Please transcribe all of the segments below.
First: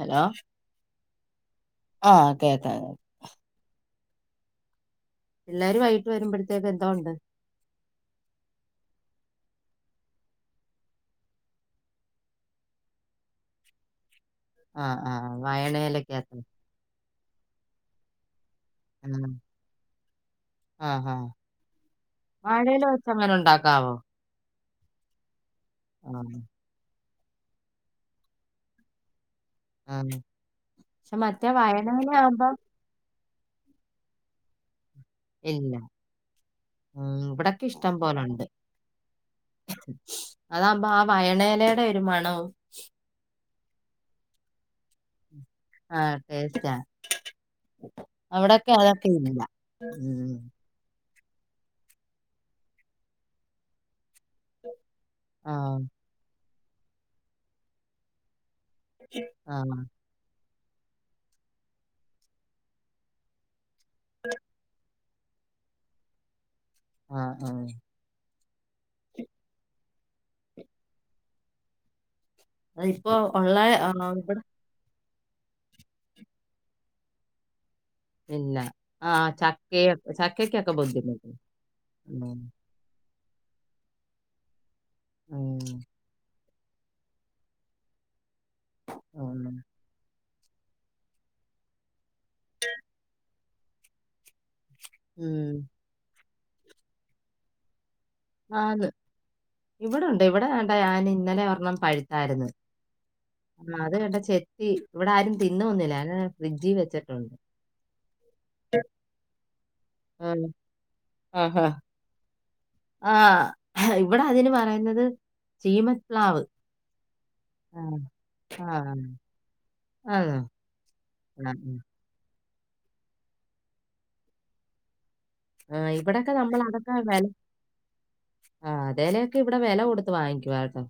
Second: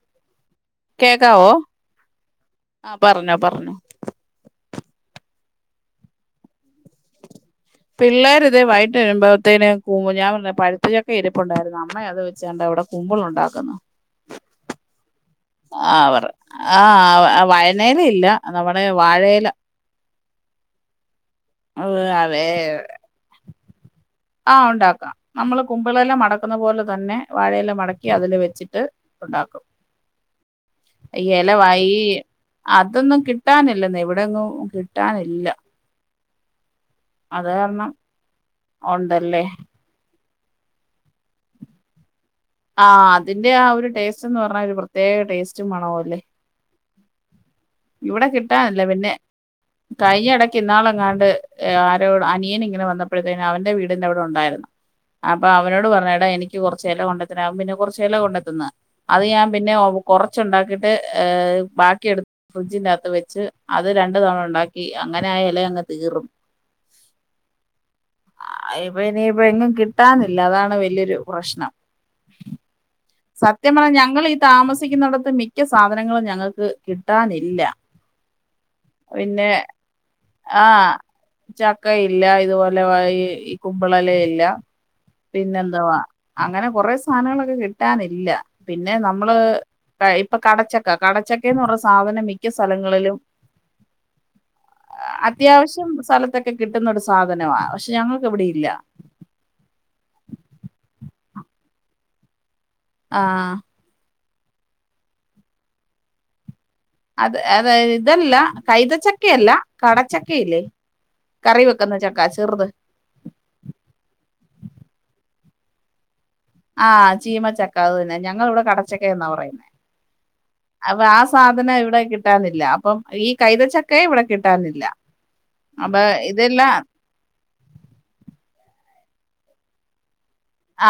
Hello കേക്കാവോ ആ കേക്കാം ആ കേക്കാം. പറഞ്ഞോ പറഞ്ഞോ എല്ലാരും വൈകട്ട് വരുമ്പോഴത്തേക്ക എന്താ ഉണ്ട് പിള്ളേർ ഇത് വൈകട്ട് വരുമ്പോഴത്തേന് കുമ് ഞാൻ പഴുത്ത ചക്ക ഇരിപ്പുണ്ടായിരുന്നു അമ്മ അത് വെച്ചണ്ട അവിടെ കുമ്പിൾ ഉണ്ടാക്കുന്നു ആആ ആ വായനെലൊക്കെ പറ ആ വഴനയില ഇല്ല നമ്മടെ വാഴയില ആ അതേ വാഴൽ വെച്ചങ്ങനെ ഉണ്ടാക്കാവോ ആ ഉണ്ടാക്കാം നമ്മള് ആ കുമ്പിളെല്ലാം മടക്കുന്ന പോലെ തന്നെ വാഴയെല്ലാം മടക്കി അതില് വെച്ചിട്ട് ഉണ്ടാക്കും ആ പക്ഷെ മറ്റേ ഇലവായി വയണയില ആകുമ്പോ അതൊന്നും കിട്ട് കിട്ടാനില്ല എവിടെങ്ങും കിട്ടാനില്ല ഉ അത് ഇവിടൊക്കെ കാരണം ഇഷ്ടം പോലെണ്ട് ഉണ്ടല്ലേ അതാമ്പോ ആ വയണേലയുടെ ഒരു മണവും ആഹ് അതിന്റെ ആ ഒരു ടേസ്റ്റ് എന്ന് പറഞ്ഞാ ഒരു പ്രത്യേക ടേസ്റ്റ് മണവും ആ അല്ലേ ടേസ്റ്റാ ഇവിടെ അവിടൊക്കെ കിട്ടാനില്ല അതൊക്കെ പിന്നെ ഇല്ല കഴിഞ്ഞ ഉം, ഇടക്ക് ഇന്നാളുഎ ങ്ങട് ആ ആരോട് അനിയൻ ഇങ്ങനെ വന്നപ്പോഴത്തേ അവന്റെ വീടിന്റെ അവിടെ ഉണ്ടായിരുന്നു അപ്പൊ ആ അവനോട് പറഞ്ഞേടാ എനിക്ക് കുറച്ച് ഇലകൊണ്ട് തരാൻ പിന്നെഅവൻ കുറച്ചില കൊണ്ടെത്തന്നു അത് ഞാൻ ആ പിന്നെ കൊറച്ചുണ്ടാക്കിട്ട് - ബാക്കിടുത്ത് ഫ്രിഡ്ജിന്റെകത്ത് വെച്ച് അത് രണ്ടു തവണ ഉണ്ടാക്കി അങ്ങനെ ആയല അങ്ങ് തീറും ആ ആ ഇനി ഇപ്പൊ ഇനി എങ്ങും കിട്ട കിട്ടാനില്ല അതാണ് വലിയൊരു പ്രശ്നം അതിപ്പോ ഉള്ള സത്യം ആ, പറഞ്ഞൽ ഞങ്ങൾ ഈ ഇവിടെ താമസിക്കുന്നിടത്ത് മിക്ക സാധനങ്ങളും ഞങ്ങൾക്ക് കിട്ടാനില്ല ഇല്ല ആ പിന്നെ ചക്കയൊ ആ ചക്കക്കൊക്കെ ബുദ്ധിമുട്ട് ചക്കയില്ല ഇതുപോലെ ഈ കുമ്പളത്തിന്റെ ഇലപിന്നെ ഉം, എന്താവാ അങ്ങനെ കൊറെ സാധനങ്ങളൊക്കെ കിട്ടി കിട്ടാനില്ലപിന്നെ നമ്മള് ഉം. -ഇപ്പൊ കടച്ചക്ക കടച്ചക്കന്ന് പറഞ്ഞ സാധ മിക്ക സ്ഥലങ്ങളിലും ഉം. അത്യാവശ്യം സ്ഥലത്തൊക്കെ കിട്ടുന്നൊ ഒരു സാധന ആന്ന് ഇവിടെണ്ട് ഇവിടെ വേണ്ട ഞൻ ഇന്നലെ ഒരെ ണ്ണം പഴുത്തായിരുന്നു ആഹ് ആ അത് കണ്ട് ചെത്തി ഇവിടെ ആരും തിന്ന ഒന്നില്ല ഫ്രിഡ്ജ അത് അത ഇതല്ല കൈത ചക്കയല്ല ഉം. കടച്ചക്കയില്ലേ കറി വെക്കുന്ന ചക്കാ ആഇവിടെ അതിന് പറയുന്നത് ചീമപ്ലാവ് ചീമ ആ ചക്കാ അതുതന്നെ ഞങ്ങ ൾ ഇവിടെ ആ കടച്ചക്ക എന്നാ പറയുന്നേ ആ ആ സാധനം ഇവിടെ കിട്ടാനില്ല അല്ല ഇപ്പൊ ഈ കൈതച്ചക്കയ ഇവിടെ കിട്ടാനില്ല ആ അപ്പൊ ഇവിടെക്കെ നമ്മൾ ഇതെല്ലാം അതൊക്കെ വില ആ അതലൊക്കെ ഇവിടെ വില കൊടു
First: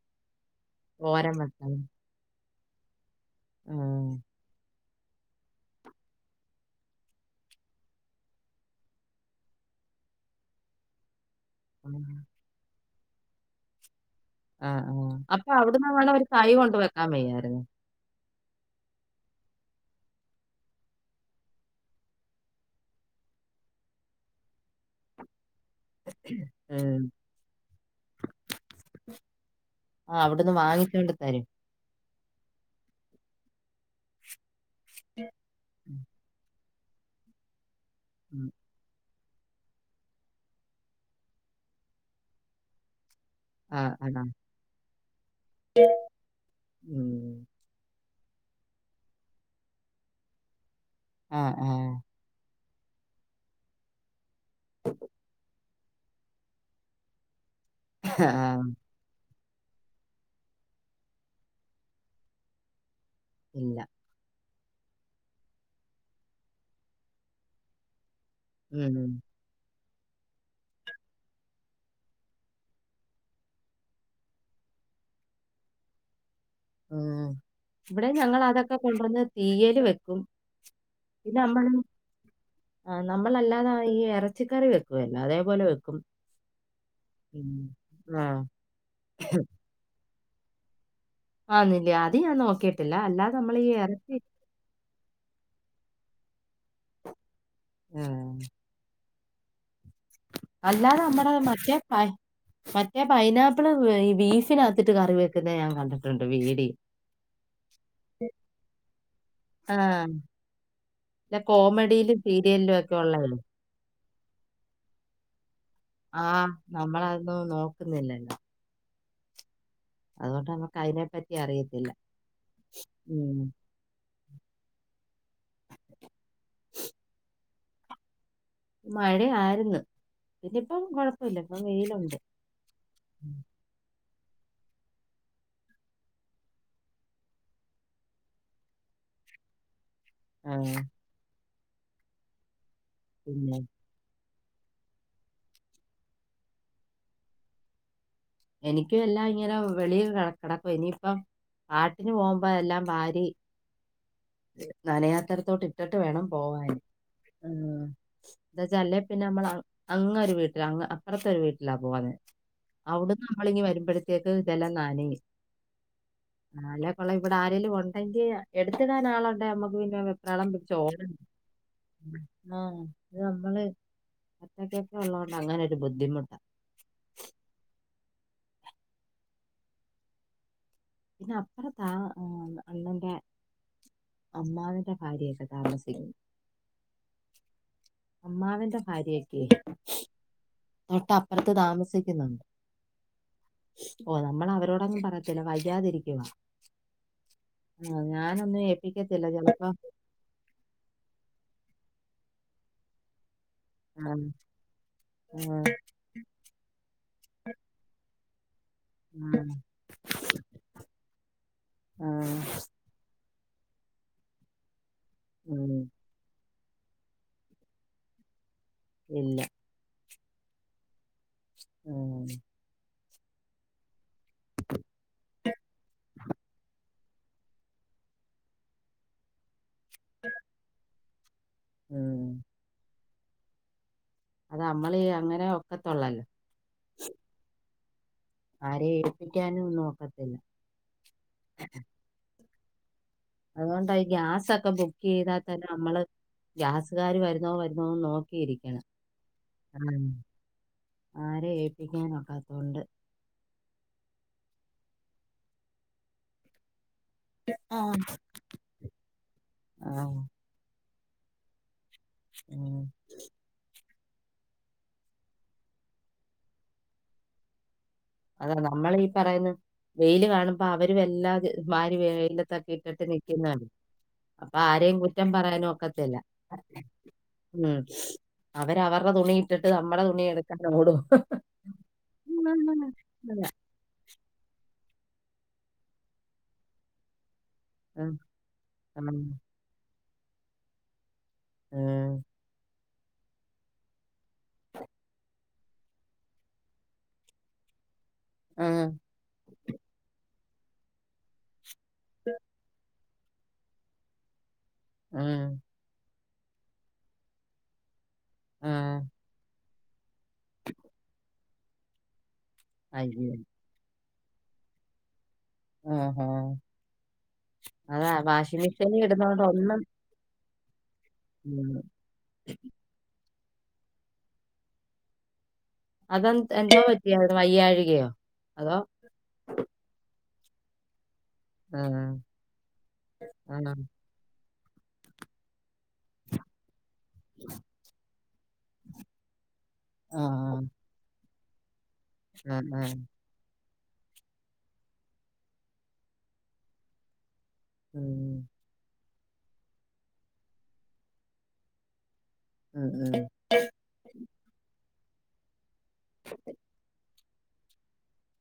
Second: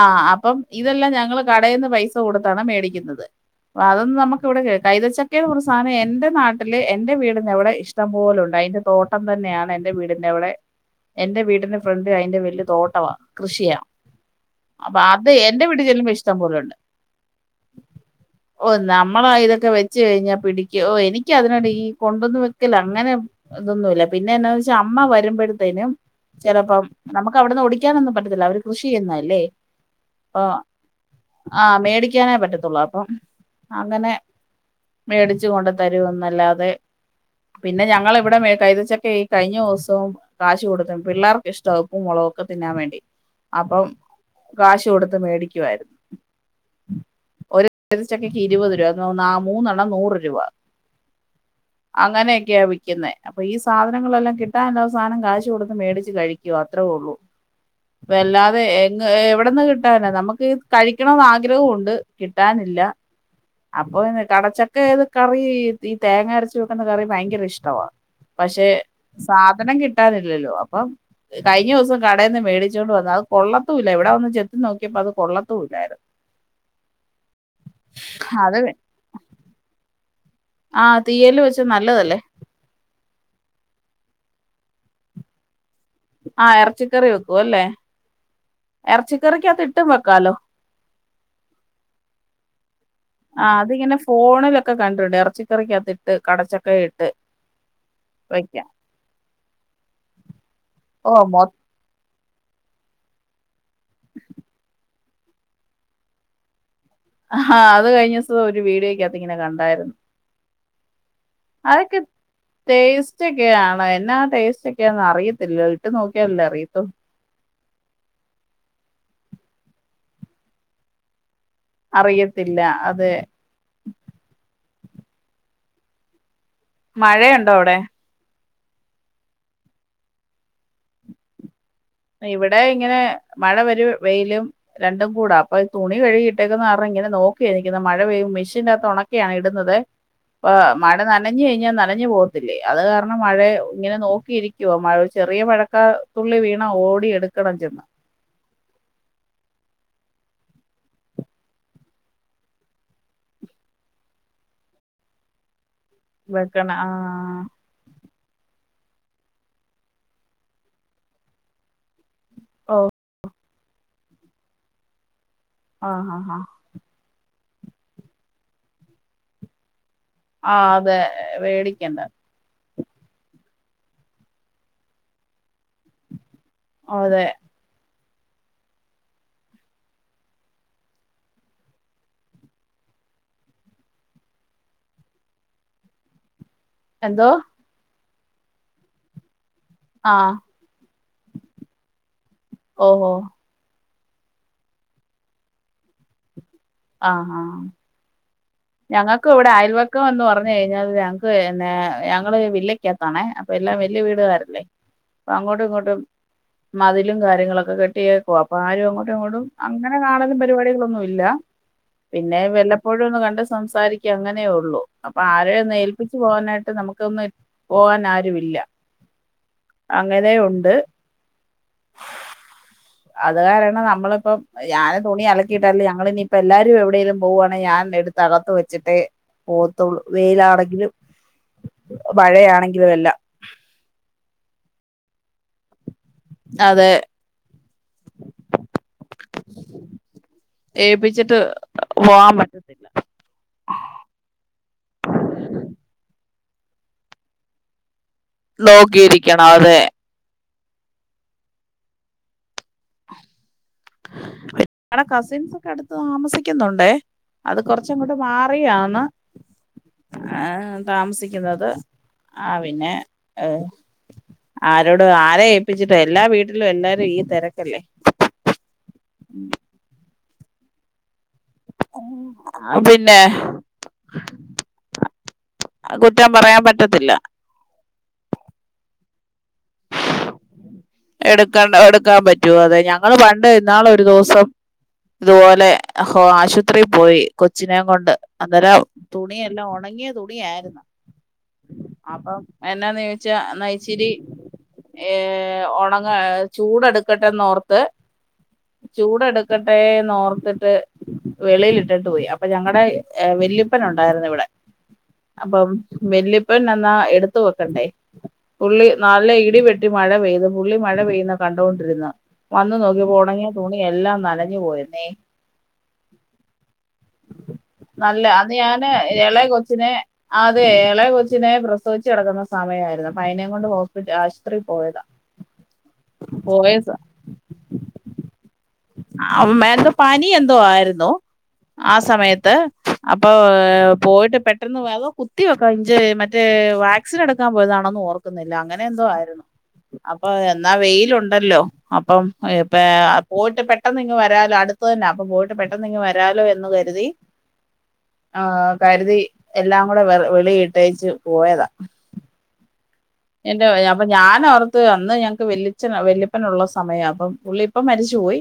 ആഅപ്പം ഇതെല്ലാം ഓരം വെക്കാൻ ഞങ്ങള്കടൽന്ന് പൈസ കൊടുത്താണ് മേടിക്കുന്നത് ആ അതൊന്നും നമ്മുക്ക് ഇവിടെ കേട്ട കൈതച്ചക്ക എന്നപറയുന്ന സാധനം എന്റെ നാട്ടിലെ എന്റെ വീടിന്റവിടെ ഇഷ്ടം പോല ഉണ്ട് അതിന്റെ തോട്ടം തന്നെയാണ് എന്റെ വീടിന്റെ അവിടെ എൻറെ വീടിന്റെ ഫ്രണ്ട് അതിറെ വലിയ തോട്ടമാ കൃഷിയാ ആ അപ്പൊ അത് ആഅപ്പൊ എന്റെ വീട്ടിൽ അവിടന്ന് ചെല്ലുമ്പോ വേണം ഒരു ഇഷ്ടം കൈ പോലുണ്ട് കൊണ്ട് വെക്കാൻ വയ്യരരുന്നു ഓ നമ്മളാ ഇതൊക്കെ വെച്ച്കഴിഞ്ഞ പിടിക്കുവോ ഓ എനിക്ക് അതിനോട് ഈ കൊണ്ടൊന്നു വെക്കല അങ്ങനെ ഇതൊന്നുമല്ല പിന്നെ എന്താന്ന് വെച്ചാ അമ്മ വരുമ്പോൾത്തേക്കു തീനം ചിലപ്പം ഉം. നമുക്ക് അവിടുന്ന് ഓടിക്കാനൊന്നും പറ്റത്തില്ല അവർ കൃഷി തിയന്നാല്ലേ ആ അപ്പോ അവിടുന്ന് വാങ്ങിച്ചോണ്ട് തരും ആ മേടി മേടിക്കാനെ പറ്റത്തുള്ളൂ അപ്പം അങ്ങനെ മേടിച്ച് കൊണ്ട് തരും എന്നല്ലാതെ പിന്നെ ഞങ്ങള ഇവിടെ ഉം. മേ കൈതച്ചക്കയായി കഴിഞ്ഞ ദിവസവും കാശ് കൊടുത്തും പിള്ളേർക്ക് ഇഷ്ടാ ഉപ്പും മുളകും ഒക്കെ തിന്നാൻ വേണ്ടി ആ അപ്പം ആ കാശ് കൊടുത്ത് മേടിക്കുവായിരുന്നു. ഉം. ഒരു കൈതച്ചക്കക്ക് ഇരുപത് രൂപ. നാ മൂന്നെണ്ണം നൂറ് രൂപ ആ ആ അങ്ങനെയൊക്കെയാ വിക് ക്ക്ന്നേ. അപ്പൊ ഈ സാധനങ്ങളെല്ലാം കിട്ടാണ്ടവസാനം കാശ് കൊടുത്ത് മേടിച്ച് കഴിക്കും അത്രയേ ഉള്ളു [unintelligible] വല്ലാതെ എങ്ങ് എവി വിട്ന്ന് കിട്ടാനാ? നമുക്ക് കഴിക്കണമെന്ന് ആഗ്രഹമുണ്ട് കിട്ടാനില്ല ഇല്ല. അപ്പൊ കടച്ചക്കെ ഏത് കറി ഈ തേങ്ങ അരച്ച് വെക്ക്ന്ന കറി ഭയങ്കര ഇഷ്ടവാ പക്ഷെ ഉം. സാധനം കിട്ടാനില്ലല്ലോ അപ്പം കഴിഞ്ഞ ദിവസം കടേന്ന് മേടിച് ച്ചോണ്ട് വന്ന്. അത് കൊള്ളത്തൂല്ല. ഇവിടെ വന്ന് ചെത്തി നോക്കിയപ്പോ അത് കൊള്ളത്തൂല്ലായിരുന്നു ഉം ഇവിടെയും ഞങ്ങൾ അതൊക്കെ കൊണ്ടുവന്ന് തീയല് വെക്കും ആഹ് പിന്നെ തീയല് വെച്ച നമ്മള് നല്ലതല്ലേ ആ നമ്മളല്ലാതെ ഈ എറച്ചിക്കറി വെക്കുവല്ലോ അതേപോലെ വെക്കും ആഹ് എറച്ചിക്കറി ഉം. വെക്കുവല്ലേ? ആ. എറച്ചിക്കറിക്കാത്തിട്ടും വെക് ക്കാലോ ആന്നില്ലേ? അത് ഞാൻ നോക്കീട്ട് ആ അതിങ്ങനെ ഫോണിലൊക്കെ കണ്ടിട്ടുണ്ട് എറച്ചിക്കറിക്കാത്തിട്ട് കടച്ചക്ക ഇട്ട് ആ. വെക്കാം അല്ലാതെ ഓ നമ്മടെ മൊ മറ്റേ പയി മറ്റേ പൈനാപ്പിള് ഈ ബീഫിനകത്തിട്ട് കറി വെക്ക്ന്ന ഞാൻ കണ്ടിട്ടുണ്ട് വീഡിയോ ഹാ അത് കഴിഞ്ഞ ദിവസം ഒരു വീഡിയോക്കകത്ത് ഇങ്ങനെ ആ. കണ്ടായിരുന്നു ഇല്ല അതൊക്കെ കോമഡിയിലും സീരിയലിലും ഒക്കെ ഉള്ളതേ. ടേസ്റ്റൊക്കെയാണ്. എന്നാ ടേസ്റ്റൊക്കെയാന്ന് അറിയത്തില്ല ഇട്ട് നോക്കിയാലല്ലേ ആഹ് അറിയത്തു നമ്മളതൊന്നും നോക്കുന്നില്ലല്ലോ അതുകൊണ്ട് നമുക്ക് അതിനെ പറ്റ് അറിയത്തില്ല അത് മഴയുണ്ടോ അവിടെ മഴയാരുന്നു പിന്നെയിപ്പം കുഴപ്പില്ല ഇവിടെ ഇങ്ങനെ മഴ വരും വെയിലും രണ്ടും കൂടാ. അപ്പൊ തുണി കഴികിട്ടേക്ക്ന്ന കാരണം ഇങ്ങനെ നോക്കി നിക്ക്ന്ന് മഴ പെയ്യും മെഷീന്റാത്ത് ഒണ ക്കിയാണ് ഇട്ന്നത് ആ, ഈഹ് മഴ നനഞ്ഞ് കഴിഞ്ഞാൽ നനഞ്ഞു പോകത്തില്ലേ? അത് കാരണം മഴ പിന്നെ ഇങ്ങനെ നോക്കിയിരി ക്കുവാ. മഴ ചെറിയ മഴക്കാത്തുള്ളി വീണാ ഓടി എടുക്കണം ചെന്ന് എനിക്കു എല്ലാ ഇങ്ങനെ വെളീ കിടക്കുവാ ഇനിയിപ്പം പാട്ടിന് പോകുമ്പോ എല്ലാം വാരി നനയാത്തടത്തോട്ടിട്ട് ഇട്ട്ട്ട് വേണം പോവാന്. വെക്കണം ആ ആഹ് എന്താ വച്ചാ അല്ലേ പിന്നെ നമ്മളങ്‌ അങ്ങൊരു വീട്ടിലാ അങ്ങ് അപ്പറത്തൊരു വീട്ടിലാ പോന്നെ ഓ അവിടുന്ന് നമ്മളിങ്ങ് വരുമ്പഴത്തേക്ക് ഇതെല്ലാം നനയും ആഹ് ആഹ് ഹാ നാളെ കൊള്ളാം ഇവിടെ ആരേലും ഉണ്ടെങ്കി എടുത്തിടാൻ ആളുണ്ടേ അമ്മക് പിന്നെ വെപ്രാളം ആ പിടിച്ച് അതെ ഓടണ്ട. പേടിക്കണ്ട ആ അത് നമ്മള് ഒറ്റക്കൊക്കെ ഉള്ളത് കൊണ്ട് അങ്ങനൊരു ബുദ്ധിമുട്ടാ ഓ, അതെ പിന്നെ അപ്പുറത്താ ഈഹ് അണ്ണന്റെ അമ്മാവന്റെ ഭാര്യയൊക്കെ താമസിക്കുന്ന് എന്തോ അമ്മാവന്റെ ഭാര്യയൊക്കെയേ ആഹ് തൊട്ടപ്പുറത്ത് താമസിക്കുന്നുണ്ട് ഓ ഓ ഓ നമ്മൾ അവരോടങ്ങും പറയത്തില്ല വയ്യാതിരിക്കവാ ആഹ് ആഹ് ഏൽപ്പിക്കത്തില്ല ഞങ്ങക്ക് ഇവിടെ ചിലപ്പോ അയൽവക്കം എന്ന് പറഞ്ഞു കഴിഞ്ഞാല് ഞങ്ങക്ക്ന്നെ ഞങ്ങള് വില്ലക്കകത്താണേ അപ്പ എല്ലാം വലിയ ആ, വീടുകാാരല്ലേ അപ്പ ആ, അങ്ങോട്ടും ഇങ്ങോട്ടും മതിലും കാര്യങ്ങളൊക്കെ കെട്ടിയ അപ്പ ആരും അങ്ങോട്ടും ആ, ഇങ്ങോട്ടും അങ്ങനെ കാണലും പരിപാടികളൊന്നും ഇല്ല ആ, പിന്നെ വല്ലപ്പോഴും ഒന്നും കണ്ട സംസാരിക്ക അങ്ങനെയ ഉള്ളൂ അപ്പൊ ആരെയ ഉം, നേഏൽപ്പിച്ചച്ച് പോകാനായിട്ട് ് നമുക്കൊന്നും പോവാൻ ആരു ഇില്ല ഇല്ല അങ്ങനെയുണ്ട് ആഹ് അതുകാരണം നമ്മളിപ്പം ഞാന് തുണി അലക്കിയിട്ല്ഞങ്ങൾ ഇനിയിപ്പോ എല്ലാരും എവിടെേങ്കലും പോവുവാണേ ഞാൻ എടുത്തകത്ത് വെച്ചിട്ടേ പോത്തുള്ളൂ വെയിലാണെങ്കിലും ഉം. മഴയാണെങ്കിലും എല്ല അത് നമ്മളീ അങ്ങനെ ഒക്കത്തള്ളല്ലോ അതെ ആര ഏൽപ്പിക്കാനും നോക്കത്തില്ല ഏൽപ്പിച്ചിട്ട് പോവാൻ പറ്റത്തില്ല അതുകൊണ്ട ഈ ഗ്യാസൊക്കെ ബുക്ക് ചെയ്താൽ തന്നെ നമ്മള് ഗ്യാസുകാർ വരുന്നോ വരുന്നോന്ന് നോക്ക നോക്കിയിരിക്കണാതെ ആരെ ഏല്പ്പിക്കാനൊക്കാ ത്തൊണ്ട് ഞങ്ങടെ കസിൻസ്സെക്കെ, എടുത്ത് താമസിക്കുന്നുണ്ട്. അത് ആ, കുറച്ച് അങ്ങേട്ട് മാറിയാന്ന് ആ, ഏ താമസിക്കുന്നത്. ആ ഉം. പിന്നെ ഏ ആരോട് ആരെ ഏൽപ്പിച്ചിട്ടാ, എല്ലാ വീട്ടിലും എല്ലാരും ഈ തിരക്കല്ലേ? അതാ നമ്മൾ ഈ പറയുന്ന വെയില് കാണുമ്പോ അവര വര്ലാ. ഭാര് വേദനായിട്ട് പിന്നെ നിക്കുന്നാ അപ്പ ആരെയും കുറ്റംപറയാൻ നേക്കത്തില്ല കുറ്റം പറയാൻ പറ്റത്തില്ല ഉം അവരവർ പ്പ തുണിയിട്ടിട്ട് നമ്മളെ തുണി എടുക്കാ... എടുക്കണ്ട എടുക്കാൻ പറ്റുവേ... അത് ഞങ്ങള് അതെ. പണ്ട് ഇന്നാള് ഒരു ദൂസം. ഇതുപോലെ ഹോ ആശുത്രീ പോയി. കൊച്ചിനെം ഉം, കൊണ്ട്, അന്നേരം ഉം, തുണിയെല്ലാം ഉണങ്ങിയ തുണിയായിരുന്നു. ഉം, അപ്പം എന്നാന്ന് ചോദിച്ചാ എന്നാ ഇച്ചിരി ഏ... ഓൺ അങ്ങ് ചൂടെടുക്കട്ടെന്നേർത്ത് ഉം, ചൂടെടുക്കട്ടെ ന്നേർത്ത് ത് വെളിൽഇട്ടിട്ട് പേയി അപ്പൊ ഞങ്ങടെ വെല്ലൃപ്പൻ ഉണ്ടായിരുന്നു ഇവിടെ. ഉം, അപ്പം വല്ലിപ്പൻ എന്നാ, എടുത്ത വെക്കണ്ടേ? പുള്ളി ഉം. നല്ലെ ഇടി, വെട്ടി മഴ പെയ്ത് പുള്ളി മഴ പെയ്ത് കണ്ടേണ്ടിരുന്നാ. വന്ന് അയ്യോ നോക്കിപ്പോടങ്ങിയാ തുണി എല്ലാം നനഞ്ഞു പോയിരുന്നേ ഹ. ലേ... നല്ല അത് ഞാന് ഇടുന്നോണ്ട് എളെ ഒന്നും കൊച്ചിന് ആ അത് ഏളെ കൊച്ചിനെ ഉം. പ്രസവിച്ച്കിടക്കുന്ന സമയമായിരുന്നു അപ്പൊ അതിനേം കൊണ്ട് ഹോ. ആശുപത്രിയിൽ പോയതാ അതെന്ത് എന്തോ പേയതാ. പറ്റിയായിരുന്നു വയ്യാഴികയോ അതോ അമ്മെൻ്റെ പനി എന്ത ആയിരുന്നു ആ ഉം, സമയത്ത് അപ്പൊ.. ഉം, പോയിട്ട് പെട്ടെ അതോ കുത്തിയ കജ്ജ് മറ്റെവാക്സിൻ എടുക്കാൻ പോയതാണേന്നേർക്ക് ന്നില്ല അങ്ങനെന്തോ, ആയിരുന്നു ആ, അപ്പൊ, എന്നാ വെയിലുണ്ടല്ലോ... അപ്പം ആ, ആ, എപ്പെ.. ആ. പോയിട്ട പെട്ട് പെട്ടെന്നിങ്ങ് വരാലോ, അടുത്തെന്നാ അപ്പ പെട്ടെന്നിങ്ങ് വെരാലേ എന്നും കരുതി. ഉം, ആഹ് കരുതി. എല്ലാം കൂടെ വെള വെളീഇട്ടേച്ച് പോയതാ. ഉം, ഉം, എന്റെയ. അപ്പ ഞാനേർത്ത് അന്ന് ഞങ്ങക്ക് വല്ലിച്ചൻ വെല്ലിപ്പനുള്ള സമയം അപ്പം പുള്ളിപ്പ മരിച്ചുപോയി,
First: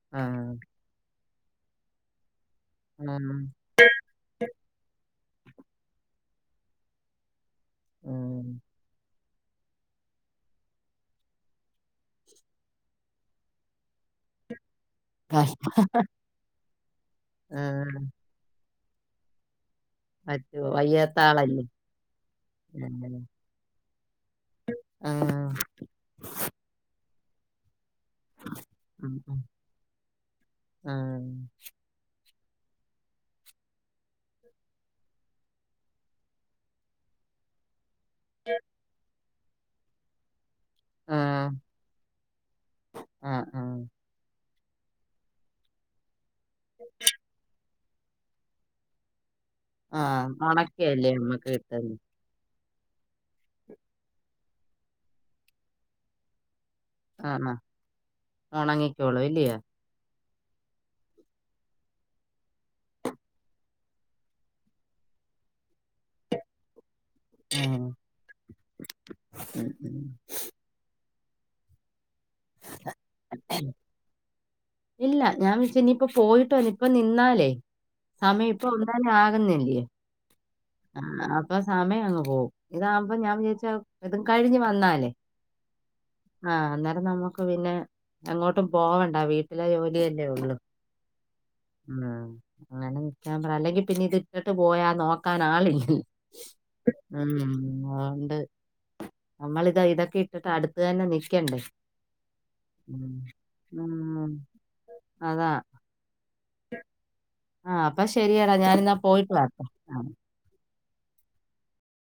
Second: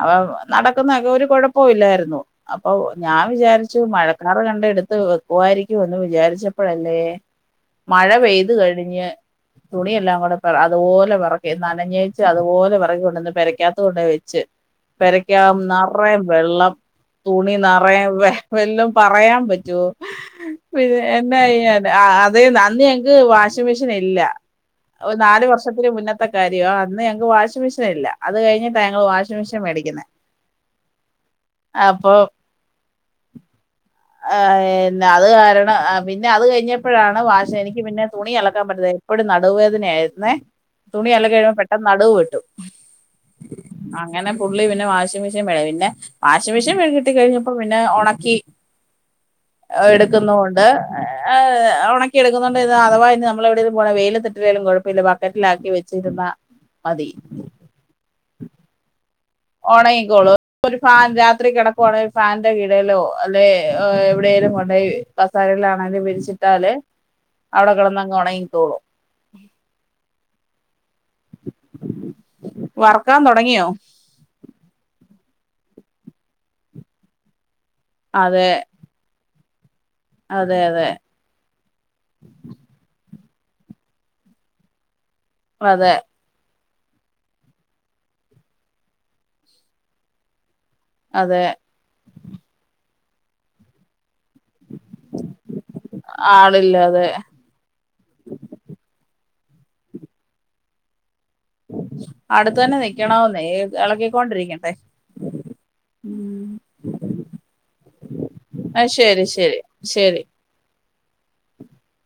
അപ്പ ആ, നടക്കുന്നതെക്കെ ഒരു കുഴപ്പമില്ലായിരുന്നു അപ്പൊ ആ, ഞാൻ വിചാരിച്ചു മഴക്കാറ് കണ്ട എടുത്ത് വെയ് പോവായിരിക്കുമെന്ന് വിചാരിച്ചപ്പെഴല്ലേ.. മഴ ഉം. പെയ്ത് കഴിഞ്ഞ്. [inaudible] തുണിയെല്ലാം കൂടെ പെറ അതുപോലെ പെറക്കി നനഞ്ഞേച്ച് അതുപോലെ പെറകി കൊണ്ടെന്ന് പെരയ്ക്കാത്ത് കൊണ്ടെയ് വെച്ച് കഷ് പെരക്കാം നറെ.. വെള്ളം. തുണി ആ നറെം.. വല്ലും. പറയാൻ പറ്റോ.. പറ്റോ പിന്നെ വയ്യാത്ത ആളല്ലേ എന്നെയാന അതെനാ അന്ന് ആ ഞങ്ങക്ക് വാഷി മെഷീൻ ന്നില്ല ആ, ന്നാല് വർഷത്തിനു മുന്നത്തെ കാര്യോ അന്ന് ഞങ്ങക്ക് വാഷി മെഷീ... ല്ല അത് കഴിഞ്ഞിട്ടാ ഞങ്ങൾ ഉം വാഷിംഗ്‌ ഉം മെഷീൻ മേടിക്കുന്നത്, ആ അപ്പൊ. അ ന്നെ. അത് കാരണം പിന്നെ അത് കഴിഞ്ഞപ്പോഴാണ് വാശ എനിക്ക് പിന്നെ. തുണി അലക്കാൻ പറ്റില്ല. എപ്പഴും, നടുവേദനായിരുന്നേ? ആ തുണിഅലക്കി കഴിയുമ്പോ പെട്ടെന്ന് നടുവ വെട്ടും. ആ ആ അങ്ങനെ പുള്ളി പിന്നെ വാഷിം മെഷീൻ മെടി പിന്നെ വാഷിംഗ് മെഷീൻ കിട്ടി കഴിഞ്ഞപ്പോ പിന്നെ ഉണക്കി ആ എടുക്കുന്നുണ്ട്. ഒണക്കയല്ലേ നമ്മക്ക് കിട്ടുന്നെ ഉണക്കി എടുക്കുന്നു അഥവാ ഇനി നമ്മെളെ വിടെങ്കിലും പോവാണെങ്കി വെയിലട്ടിത്തിട്ടില്ലെലും കെഴപ്പെല്ല ബക്കറ്റിലാക്കി വെച്ചിരുന്നാ... മതി ആണ. ഉണങ്ങിക്കോളൂ, ഇല്ലയോ? ഉണങ്ങിക്കോളും ഒരു ഫാദ് രാത്രി കിടക്കുവാണെങ്കിൽ ഫാന്റെ കീഴെലോ അല്ലെ എവിടെലും കൊണ്ടയ്.. കസ ലേലാണെങ്കിൽ ആണെങ്കിൽ വിരിച്ചിട്ടാല് അവിടെ ഉം കിടന്നങ്ങ് ഉണങ്ങിക്കോളും ഉം ഉം. വറക്കാൻ തുടങ്ങിയോ... ഇല്ല ഞാൻ നിപ്പോനി പോയിട്ടു ഇപ്പ നിന്നാലേ അതെ സമയം ഇപ്പം ഞാ... [unintelligible] അതെ അതെ [unintelligible] അപ്പൊ സമയങ്ങ് പോവും ഇതാബം ഞാൻ [unintelligible] ഇതും കഴിഞ്ഞ് വന്നാലേ അതെ ആ അന്നേരം നമുക്ക് പിന്നെ എങ്ങോട്ടും പോകണ്ട, വീട്ടിലെ ജോലിയല്ലേ ഉള്ളു അതെ മ്... അങ്ങനെ നിക്കാൻ പറ. അല്ലെങ്കി പിന്നെ ഇതിട്ടിട്ട് പോയാ നോ നാളെ [inaudible] ആളില്ലാതെ ആഹ് ഇണ്ട് നമ്മളിത ഇതൊക്കെട്ടിട്ട് അടുത്തന്നെ നി [unintelligible] അടുത്ത തന്നെ നിക്കണമന്നേ ഉം. ഇളക്കിക്കൊണ്ടിരിക്കട്ടെ അതാ ആഅപ്പൊ ശെരിയടാ ആ ഞാനിന്നാ ശരി പോയിട്ട് ശരി വരട്ട് ശരി [unintelligible]